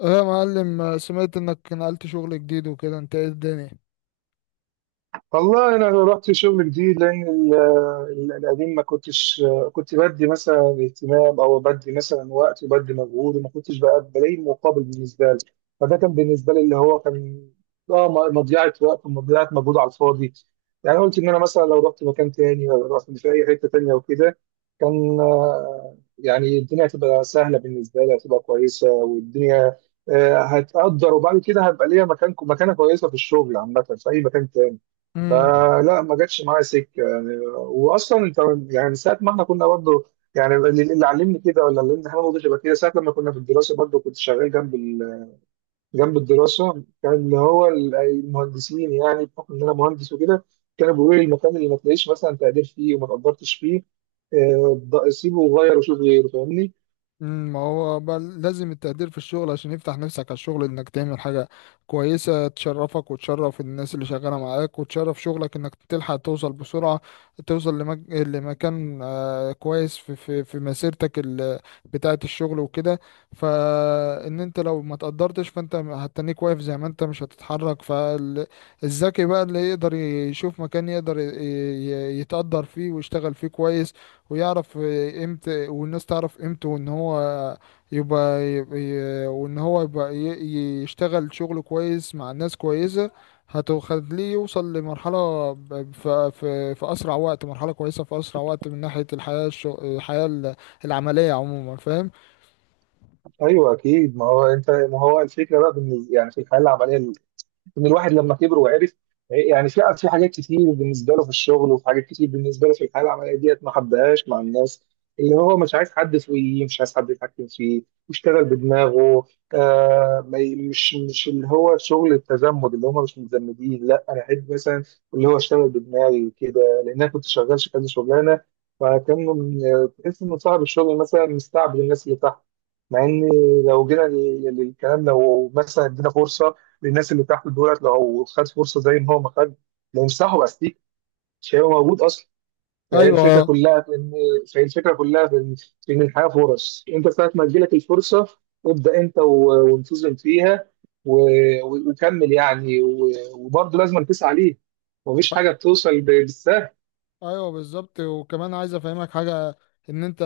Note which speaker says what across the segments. Speaker 1: ايه يا معلم، سمعت انك نقلت شغل جديد وكده، انت ايه الدنيا؟
Speaker 2: والله انا رحت شغل جديد لان القديم ما كنتش كنت بدي مثلا اهتمام او بدي مثلا وقت وبدي مجهود، وما كنتش بقى بلاقي مقابل بالنسبه لي. فده كان بالنسبه لي اللي هو كان مضيعه وقت ومضيعه مجهود على الفاضي. يعني قلت ان انا مثلا لو رحت مكان تاني ولا رحت في اي حته تانيه وكده، كان آه، يعني الدنيا هتبقى سهله بالنسبه لي، هتبقى كويسه، والدنيا آه، هتقدر. وبعد كده هبقى ليا مكان، مكانه كويسه في الشغل عامه في اي مكان تاني.
Speaker 1: امم.
Speaker 2: فلا ما جاتش معايا سكه. يعني واصلا انت، يعني ساعه ما احنا كنا برضه، يعني اللي علمني كده، ولا اللي علمني حاجه برضه شبه كده ساعه لما كنا في الدراسه، برضه كنت شغال جنب جنب الدراسه، كان اللي هو المهندسين. يعني بحكم ان انا مهندس وكده، كانوا بيقولوا لي المكان اللي ما تلاقيش مثلا تقدير فيه وما تقدرتش فيه، آه، سيبه وغير وشوف غيره. فاهمني؟
Speaker 1: مم، ما هو بل لازم التقدير في الشغل عشان يفتح نفسك على الشغل انك تعمل حاجة كويسة تشرفك وتشرف الناس اللي شغالة معاك وتشرف شغلك انك تلحق توصل بسرعة، توصل لمكان كويس في مسيرتك بتاعة الشغل وكده. فان انت لو ما تقدرتش فانت هتنيك واقف زي ما انت، مش هتتحرك. فالذكي بقى اللي يقدر يشوف مكان يقدر يتقدر فيه ويشتغل فيه كويس، ويعرف امتى والناس تعرف قيمته، وان هو يبقى, يبقى يبقى يشتغل شغل كويس مع ناس كويسة هتخليه يوصل لمرحلة في أسرع وقت، مرحلة كويسة في أسرع وقت، من ناحية الحياة العملية عموما، فاهم؟
Speaker 2: ايوه اكيد. ما هو انت، ما هو الفكره بقى بالنسبه يعني في الحياه العمليه، ان الواحد لما كبر وعرف، يعني في حاجات كتير بالنسبه له في الشغل، وفي حاجات كتير بالنسبه له في الحياه العمليه ديت ما حبهاش مع الناس. اللي هو مش عايز حد فوقيه، مش عايز حد يتحكم فيه، يشتغل بدماغه. آه، ما ي- مش اللي هو شغل التزمت اللي هم مش متزمدين. لا، انا احب مثلا اللي هو اشتغل بدماغي وكده. لان انا كنت شغال كذا شغلانه، فكان تحس ان صاحب الشغل مثلا مستعبد الناس اللي تحت. مع ان لو جينا للكلام، لو مثلا ادينا فرصه للناس اللي تحت دولت، لو خد فرصه زي ما هو ما خد، لو مسحوا استيك مش هيبقى موجود اصلا. فهي الفكره
Speaker 1: أيوه.
Speaker 2: كلها في ان فهي الفكره كلها في ان في ان الحياه فرص. انت ساعه ما تجيلك الفرصه، ابدا انت وانتظم فيها، وكمل يعني، وبرضه لازم تسعى ليه. مفيش حاجه بتوصل بالسهل.
Speaker 1: ايوه بالظبط. وكمان عايز افهمك حاجه، ان انت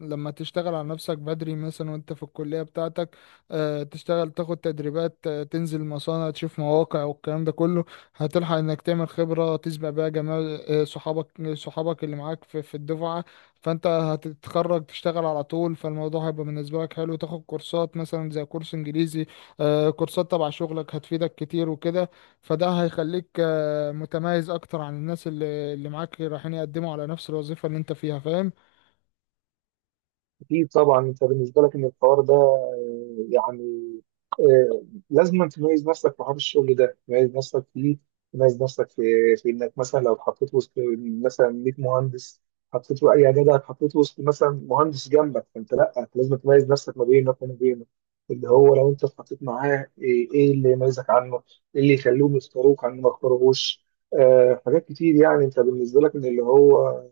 Speaker 1: لما تشتغل على نفسك بدري، مثلا وانت في الكليه بتاعتك، تشتغل تاخد تدريبات، تنزل مصانع تشوف مواقع والكلام ده كله، هتلحق انك تعمل خبره تسبق بيها جمال صحابك، اللي معاك في الدفعه. فانت هتتخرج تشتغل على طول، فالموضوع هيبقى بالنسبه لك حلو. تاخد كورسات مثلا زي كورس انجليزي، كورسات تبع شغلك هتفيدك كتير وكده. فده هيخليك متميز اكتر عن الناس اللي معاك رايحين يقدموا على نفس الوظيفة اللي انت فيها، فاهم؟
Speaker 2: أكيد طبعا. أنت بالنسبة لك إن الحوار ده آه، يعني، آه، لازم أن تميز نفسك في حوار الشغل ده، تميز نفسك فيه، تميز نفسك في إنك مثلا لو اتحطيت وسط مثلا 100 مهندس، حطيت له أي جدع اتحطيت وسط مثلا مهندس جنبك، فأنت لأ لازم تميز نفسك ما بينك وما بينه. اللي هو لو أنت اتحطيت معاه، إيه اللي يميزك عنه؟ إيه اللي يخليهم يختاروك عنه ما يختاروهوش؟ آه، حاجات كتير. يعني أنت بالنسبة لك إن اللي هو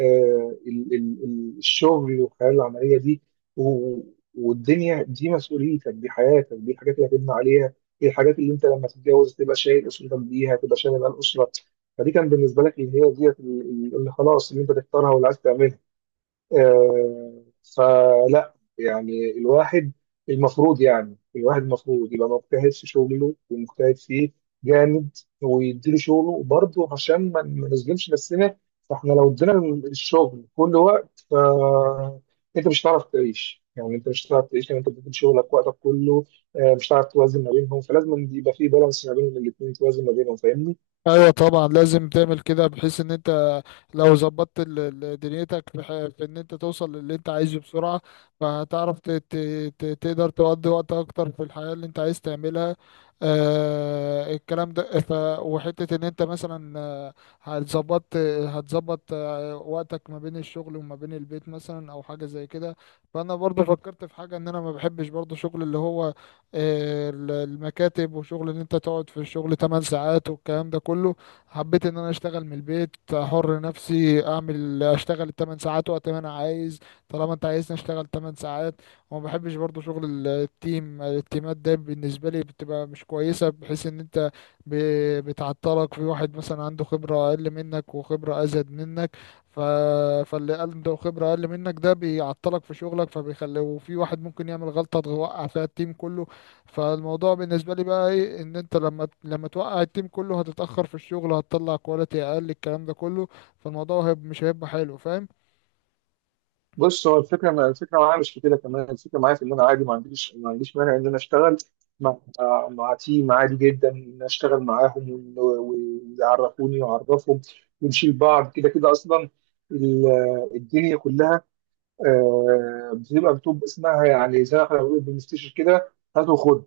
Speaker 2: آه، الشغل والحياه العمليه دي و- والدنيا دي مسؤوليتك، دي حياتك، دي الحاجات اللي هتبني عليها، دي الحاجات اللي انت لما تتجوز تبقى شايل اسرتك بيها، تبقى شايل الاسره. فدي كان بالنسبه لك اللي هي ديت، اللي اللي خلاص اللي انت تختارها واللي عايز تعملها. آه، فلا يعني الواحد المفروض، يعني الواحد المفروض يبقى مجتهد في شغله ومجتهد فيه جامد، ويديله شغله برضه عشان ما نظلمش نفسنا. فاحنا لو ادينا الشغل كل وقت، ف انت مش هتعرف تعيش. يعني انت مش هتعرف تعيش لو انت بتدي شغلك وقتك كله. آه، مش هتعرف توازن ما بينهم، فلازم يبقى في بالانس ما بين الاثنين، توازن ما بينهم. فاهمني؟
Speaker 1: ايوه طبعا لازم تعمل كده، بحيث ان انت لو ظبطت دنيتك في ان انت توصل للي انت عايزه بسرعة، فهتعرف تقدر تقضي وقت اكتر في الحياة اللي انت عايز تعملها، الكلام ده. وحتة ان انت مثلا هتظبط هتظبط وقتك ما بين الشغل وما بين البيت، مثلا او حاجة زي كده. فانا برضو فكرت في حاجة، ان انا ما بحبش برضو شغل اللي هو المكاتب، وشغل ان انت تقعد في الشغل 8 ساعات والكلام ده كله. حبيت ان انا اشتغل من البيت، حر نفسي اعمل اشتغل 8 ساعات وقت ما انا عايز، طالما انت عايزني اشتغل 8 ساعات. وما بحبش برضو شغل التيمات ده، بالنسبه لي بتبقى مش كويسه، بحيث ان انت بتعطلك في واحد مثلا عنده خبره اقل منك، وخبره ازيد منك. ف... فاللي عنده خبره اقل منك ده بيعطلك في شغلك فبيخلي، وفي واحد ممكن يعمل غلطه توقع فيها التيم كله. فالموضوع بالنسبة لي بقى ايه، ان انت لما توقع التيم كله هتتأخر في الشغل، هتطلع كواليتي اقل، الكلام ده كله. فالموضوع مش هيبقى حلو، فاهم؟
Speaker 2: بص، هو الفكره، ما الفكره معايا مش في كده كمان. الفكره معايا في ان انا عادي، ما عنديش مانع ان انا اشتغل مع آه، مع تيم. عادي جدا ان أنا اشتغل معاهم، ويعرفوني واعرفهم ونشيل بعض كده. كده اصلا ال- الدنيا كلها آه، بتبقى اسمها، يعني زي ما احنا بنقول بنستشير كده، هات وخد.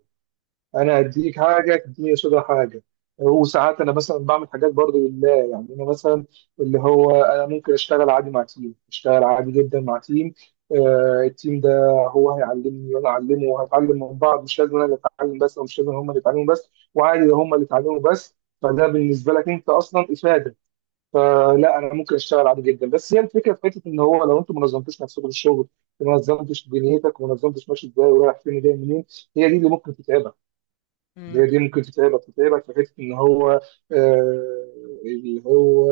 Speaker 2: انا اديك حاجه تديني قصادها حاجه. وساعات انا مثلا بعمل حاجات برضو لله. يعني انا مثلا اللي هو انا ممكن اشتغل عادي مع تيم، اشتغل عادي جدا مع تيم. آه، التيم ده هو هيعلمني وانا اعلمه، وهنتعلم من بعض. مش لازم انا اللي اتعلم بس، او مش لازم هم اللي يتعلموا بس، وعادي لو هم اللي اتعلموا بس. فده بالنسبه لك انت اصلا افاده. فلا انا ممكن اشتغل عادي جدا، بس هي الفكره في حته ان هو لو انت ما نظمتش نفسك في الشغل، ما نظمتش دنيتك، وما نظمتش ماشي ازاي ورايح فين وجاي منين، هي دي اللي ممكن تتعبك. هي دي ممكن تتعبك، تتعبك في حته ان هو آه، اللي هو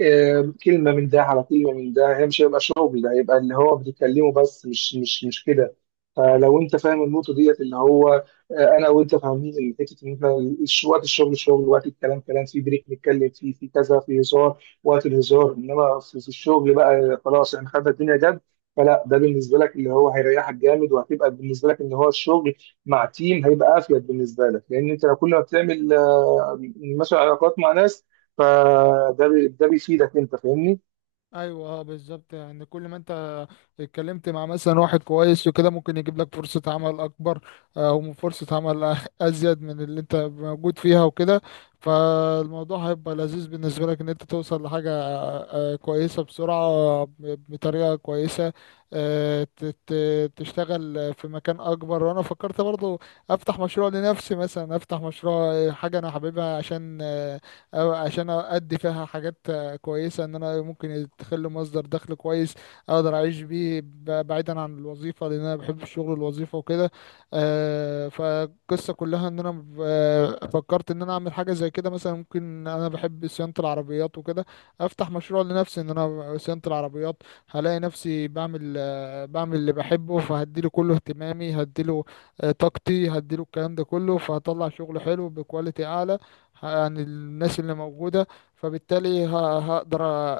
Speaker 2: آه، كلمة من ده على كلمة من ده، هي مش هيبقى شغل، ده هيبقى اللي هو بتتكلمه بس، مش كده. فلو انت فاهم النقطة ديت اللي هو آه، انا وانت فاهمين ان حتة ان انت وقت الشغل شغل، وقت الكلام كلام، في بريك نتكلم فيه في كذا، في هزار وقت الهزار، انما في الشغل بقى خلاص احنا خدنا الدنيا جد. فلا ده بالنسبة لك اللي هو هيريحك جامد، وهتبقى بالنسبة لك ان هو الشغل مع تيم هيبقى افيد بالنسبة لك. لان انت لو كل ما بتعمل آه، مثلا علاقات مع ناس، ده بيفيدك انت. فاهمني؟
Speaker 1: ايوه، اه، بالظبط. يعني كل ما انت اتكلمت مع مثلا واحد كويس وكده ممكن يجيب لك فرصة عمل اكبر، او فرصة عمل ازيد من اللي انت موجود فيها وكده. فالموضوع هيبقى لذيذ بالنسبة لك، ان انت توصل لحاجة كويسة بسرعة، بطريقة كويسة، تشتغل في مكان اكبر. وانا فكرت برضو افتح مشروع لنفسي، مثلا افتح مشروع حاجة انا حاببها، عشان أو عشان ادي فيها حاجات كويسة، ان انا ممكن يدخل لي مصدر دخل كويس اقدر اعيش بيه بعيدا عن الوظيفة، لان انا بحب الشغل الوظيفة وكده. فالقصة كلها ان انا فكرت ان انا اعمل حاجة زي كده، مثلا ممكن انا بحب صيانة العربيات وكده، افتح مشروع لنفسي ان انا صيانة العربيات، هلاقي نفسي بعمل اللي بحبه، فهديله كله اهتمامي، هديله طاقتي، هديله الكلام ده كله. فهطلع شغل حلو بكواليتي اعلى عن الناس اللي موجودة، فبالتالي هقدر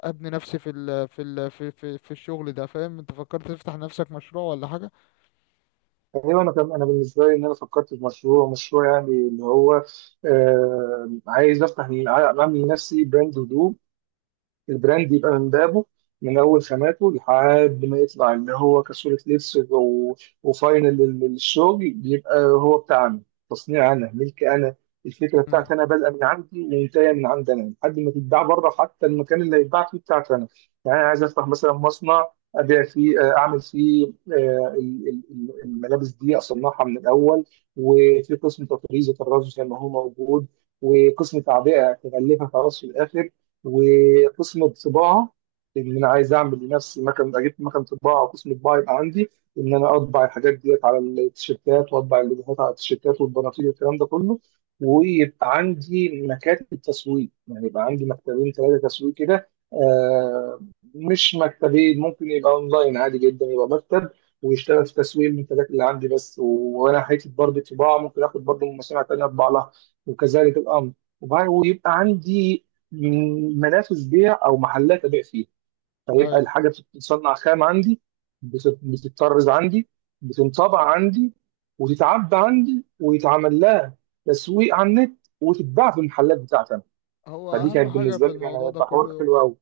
Speaker 1: ابني نفسي في ال في ال في في, في الشغل ده، فاهم؟ انت فكرت تفتح نفسك مشروع ولا حاجه؟
Speaker 2: ايوه. انا كان انا بالنسبه لي، ان انا فكرت في مشروع، مشروع يعني اللي هو آه، عايز اعمل لنفسي براند هدوم. البراند يبقى من بابه، من اول خاماته لحد ما يطلع اللي هو كصوره لبس، وفاينل للشغل، بيبقى هو بتاعنا. تصنيع انا، ملك انا. الفكره
Speaker 1: امم.
Speaker 2: بتاعتي انا، بادئه من عندي ومنتهيه من عند انا لحد ما تتباع بره. حتى المكان اللي هيتباع فيه بتاعتي انا. يعني انا عايز افتح مثلا مصنع ابيع فيه، آه، اعمل فيه آه، الملابس دي اصنعها من الاول. وفي قسم تطريز وطراز زي ما هو موجود، وقسم تعبئه تغلفها خلاص في الاخر، وقسم الطباعه. ان انا عايز اعمل لنفسي مكان، اجيب مكان طباعه، وقسم طباعه يبقى عندي، ان انا اطبع الحاجات ديت على التيشيرتات، واطبع اللوجوهات على التيشيرتات والبناطيل والكلام ده كله. ويبقى عندي مكاتب تسويق. يعني يبقى عندي مكتبين ثلاثه تسويق كده، آه، مش مكتبين، ممكن يبقى اونلاين عادي جدا، يبقى مكتب ويشتغل في تسويق المنتجات اللي عندي بس. وانا حته برضه طباعه ممكن اخد برضه من مصانع تانيه اطبع لها وكذلك الامر. ويبقى عندي منافس بيع او محلات ابيع فيها. فيبقى
Speaker 1: ايوه،
Speaker 2: الحاجه بتتصنع خام عندي، بتتطرز عندي، بتنطبع عندي، وتتعبى عندي، ويتعمل لها تسويق على النت، وتتباع في المحلات بتاعتي أنا.
Speaker 1: هو
Speaker 2: فدي
Speaker 1: اهم
Speaker 2: كانت
Speaker 1: حاجه
Speaker 2: بالنسبه
Speaker 1: في
Speaker 2: لي كانت
Speaker 1: الموضوع ده
Speaker 2: هتبقى حوار
Speaker 1: كله.
Speaker 2: حلو قوي.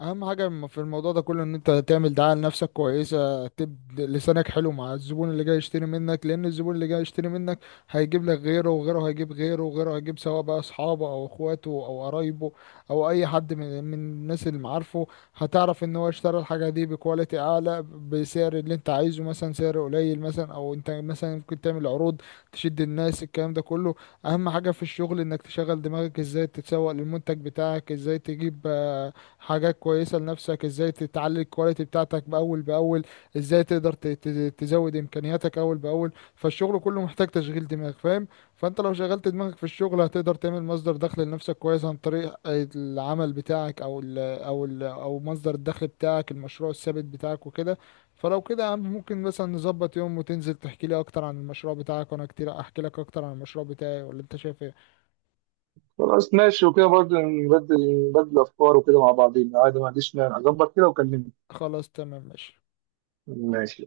Speaker 1: اهم حاجه في الموضوع ده كله، ان انت تعمل دعايه لنفسك كويسه، تبدا لسانك حلو مع الزبون اللي جاي يشتري منك، لان الزبون اللي جاي يشتري منك هيجيب لك غيره، وغيره هيجيب غيره، وغيره هيجيب، سواء بقى اصحابه او اخواته او قرايبه او اي حد من الناس اللي معارفه. هتعرف ان هو اشترى الحاجه دي بكواليتي اعلى، بسعر اللي انت عايزه، مثلا سعر قليل، مثلا او انت مثلا ممكن تعمل عروض تشد الناس، الكلام ده كله. اهم حاجه في الشغل انك تشغل دماغك، ازاي تتسوق للمنتج بتاعك، ازاي تجيب حاجات كويسة لنفسك، ازاي تتعلي الكواليتي بتاعتك بأول بأول، ازاي تقدر تزود امكانياتك أول بأول. فالشغل كله محتاج تشغيل دماغ، فاهم؟ فانت لو شغلت دماغك في الشغل هتقدر تعمل مصدر دخل لنفسك كويس عن طريق العمل بتاعك، او مصدر الدخل بتاعك، المشروع الثابت بتاعك وكده. فلو كده يا عم ممكن مثلا نظبط يوم، وتنزل تحكي لي اكتر عن المشروع بتاعك، وانا كتير احكي لك اكتر عن المشروع بتاعي، ولا انت شايف ايه؟
Speaker 2: خلاص ماشي. وكده برضه نبدل، نبدل افكار وكده مع بعضين عادي، ما عنديش مانع. اظبط كده وكلمني.
Speaker 1: خلاص، تمام، ماشي.
Speaker 2: ماشي.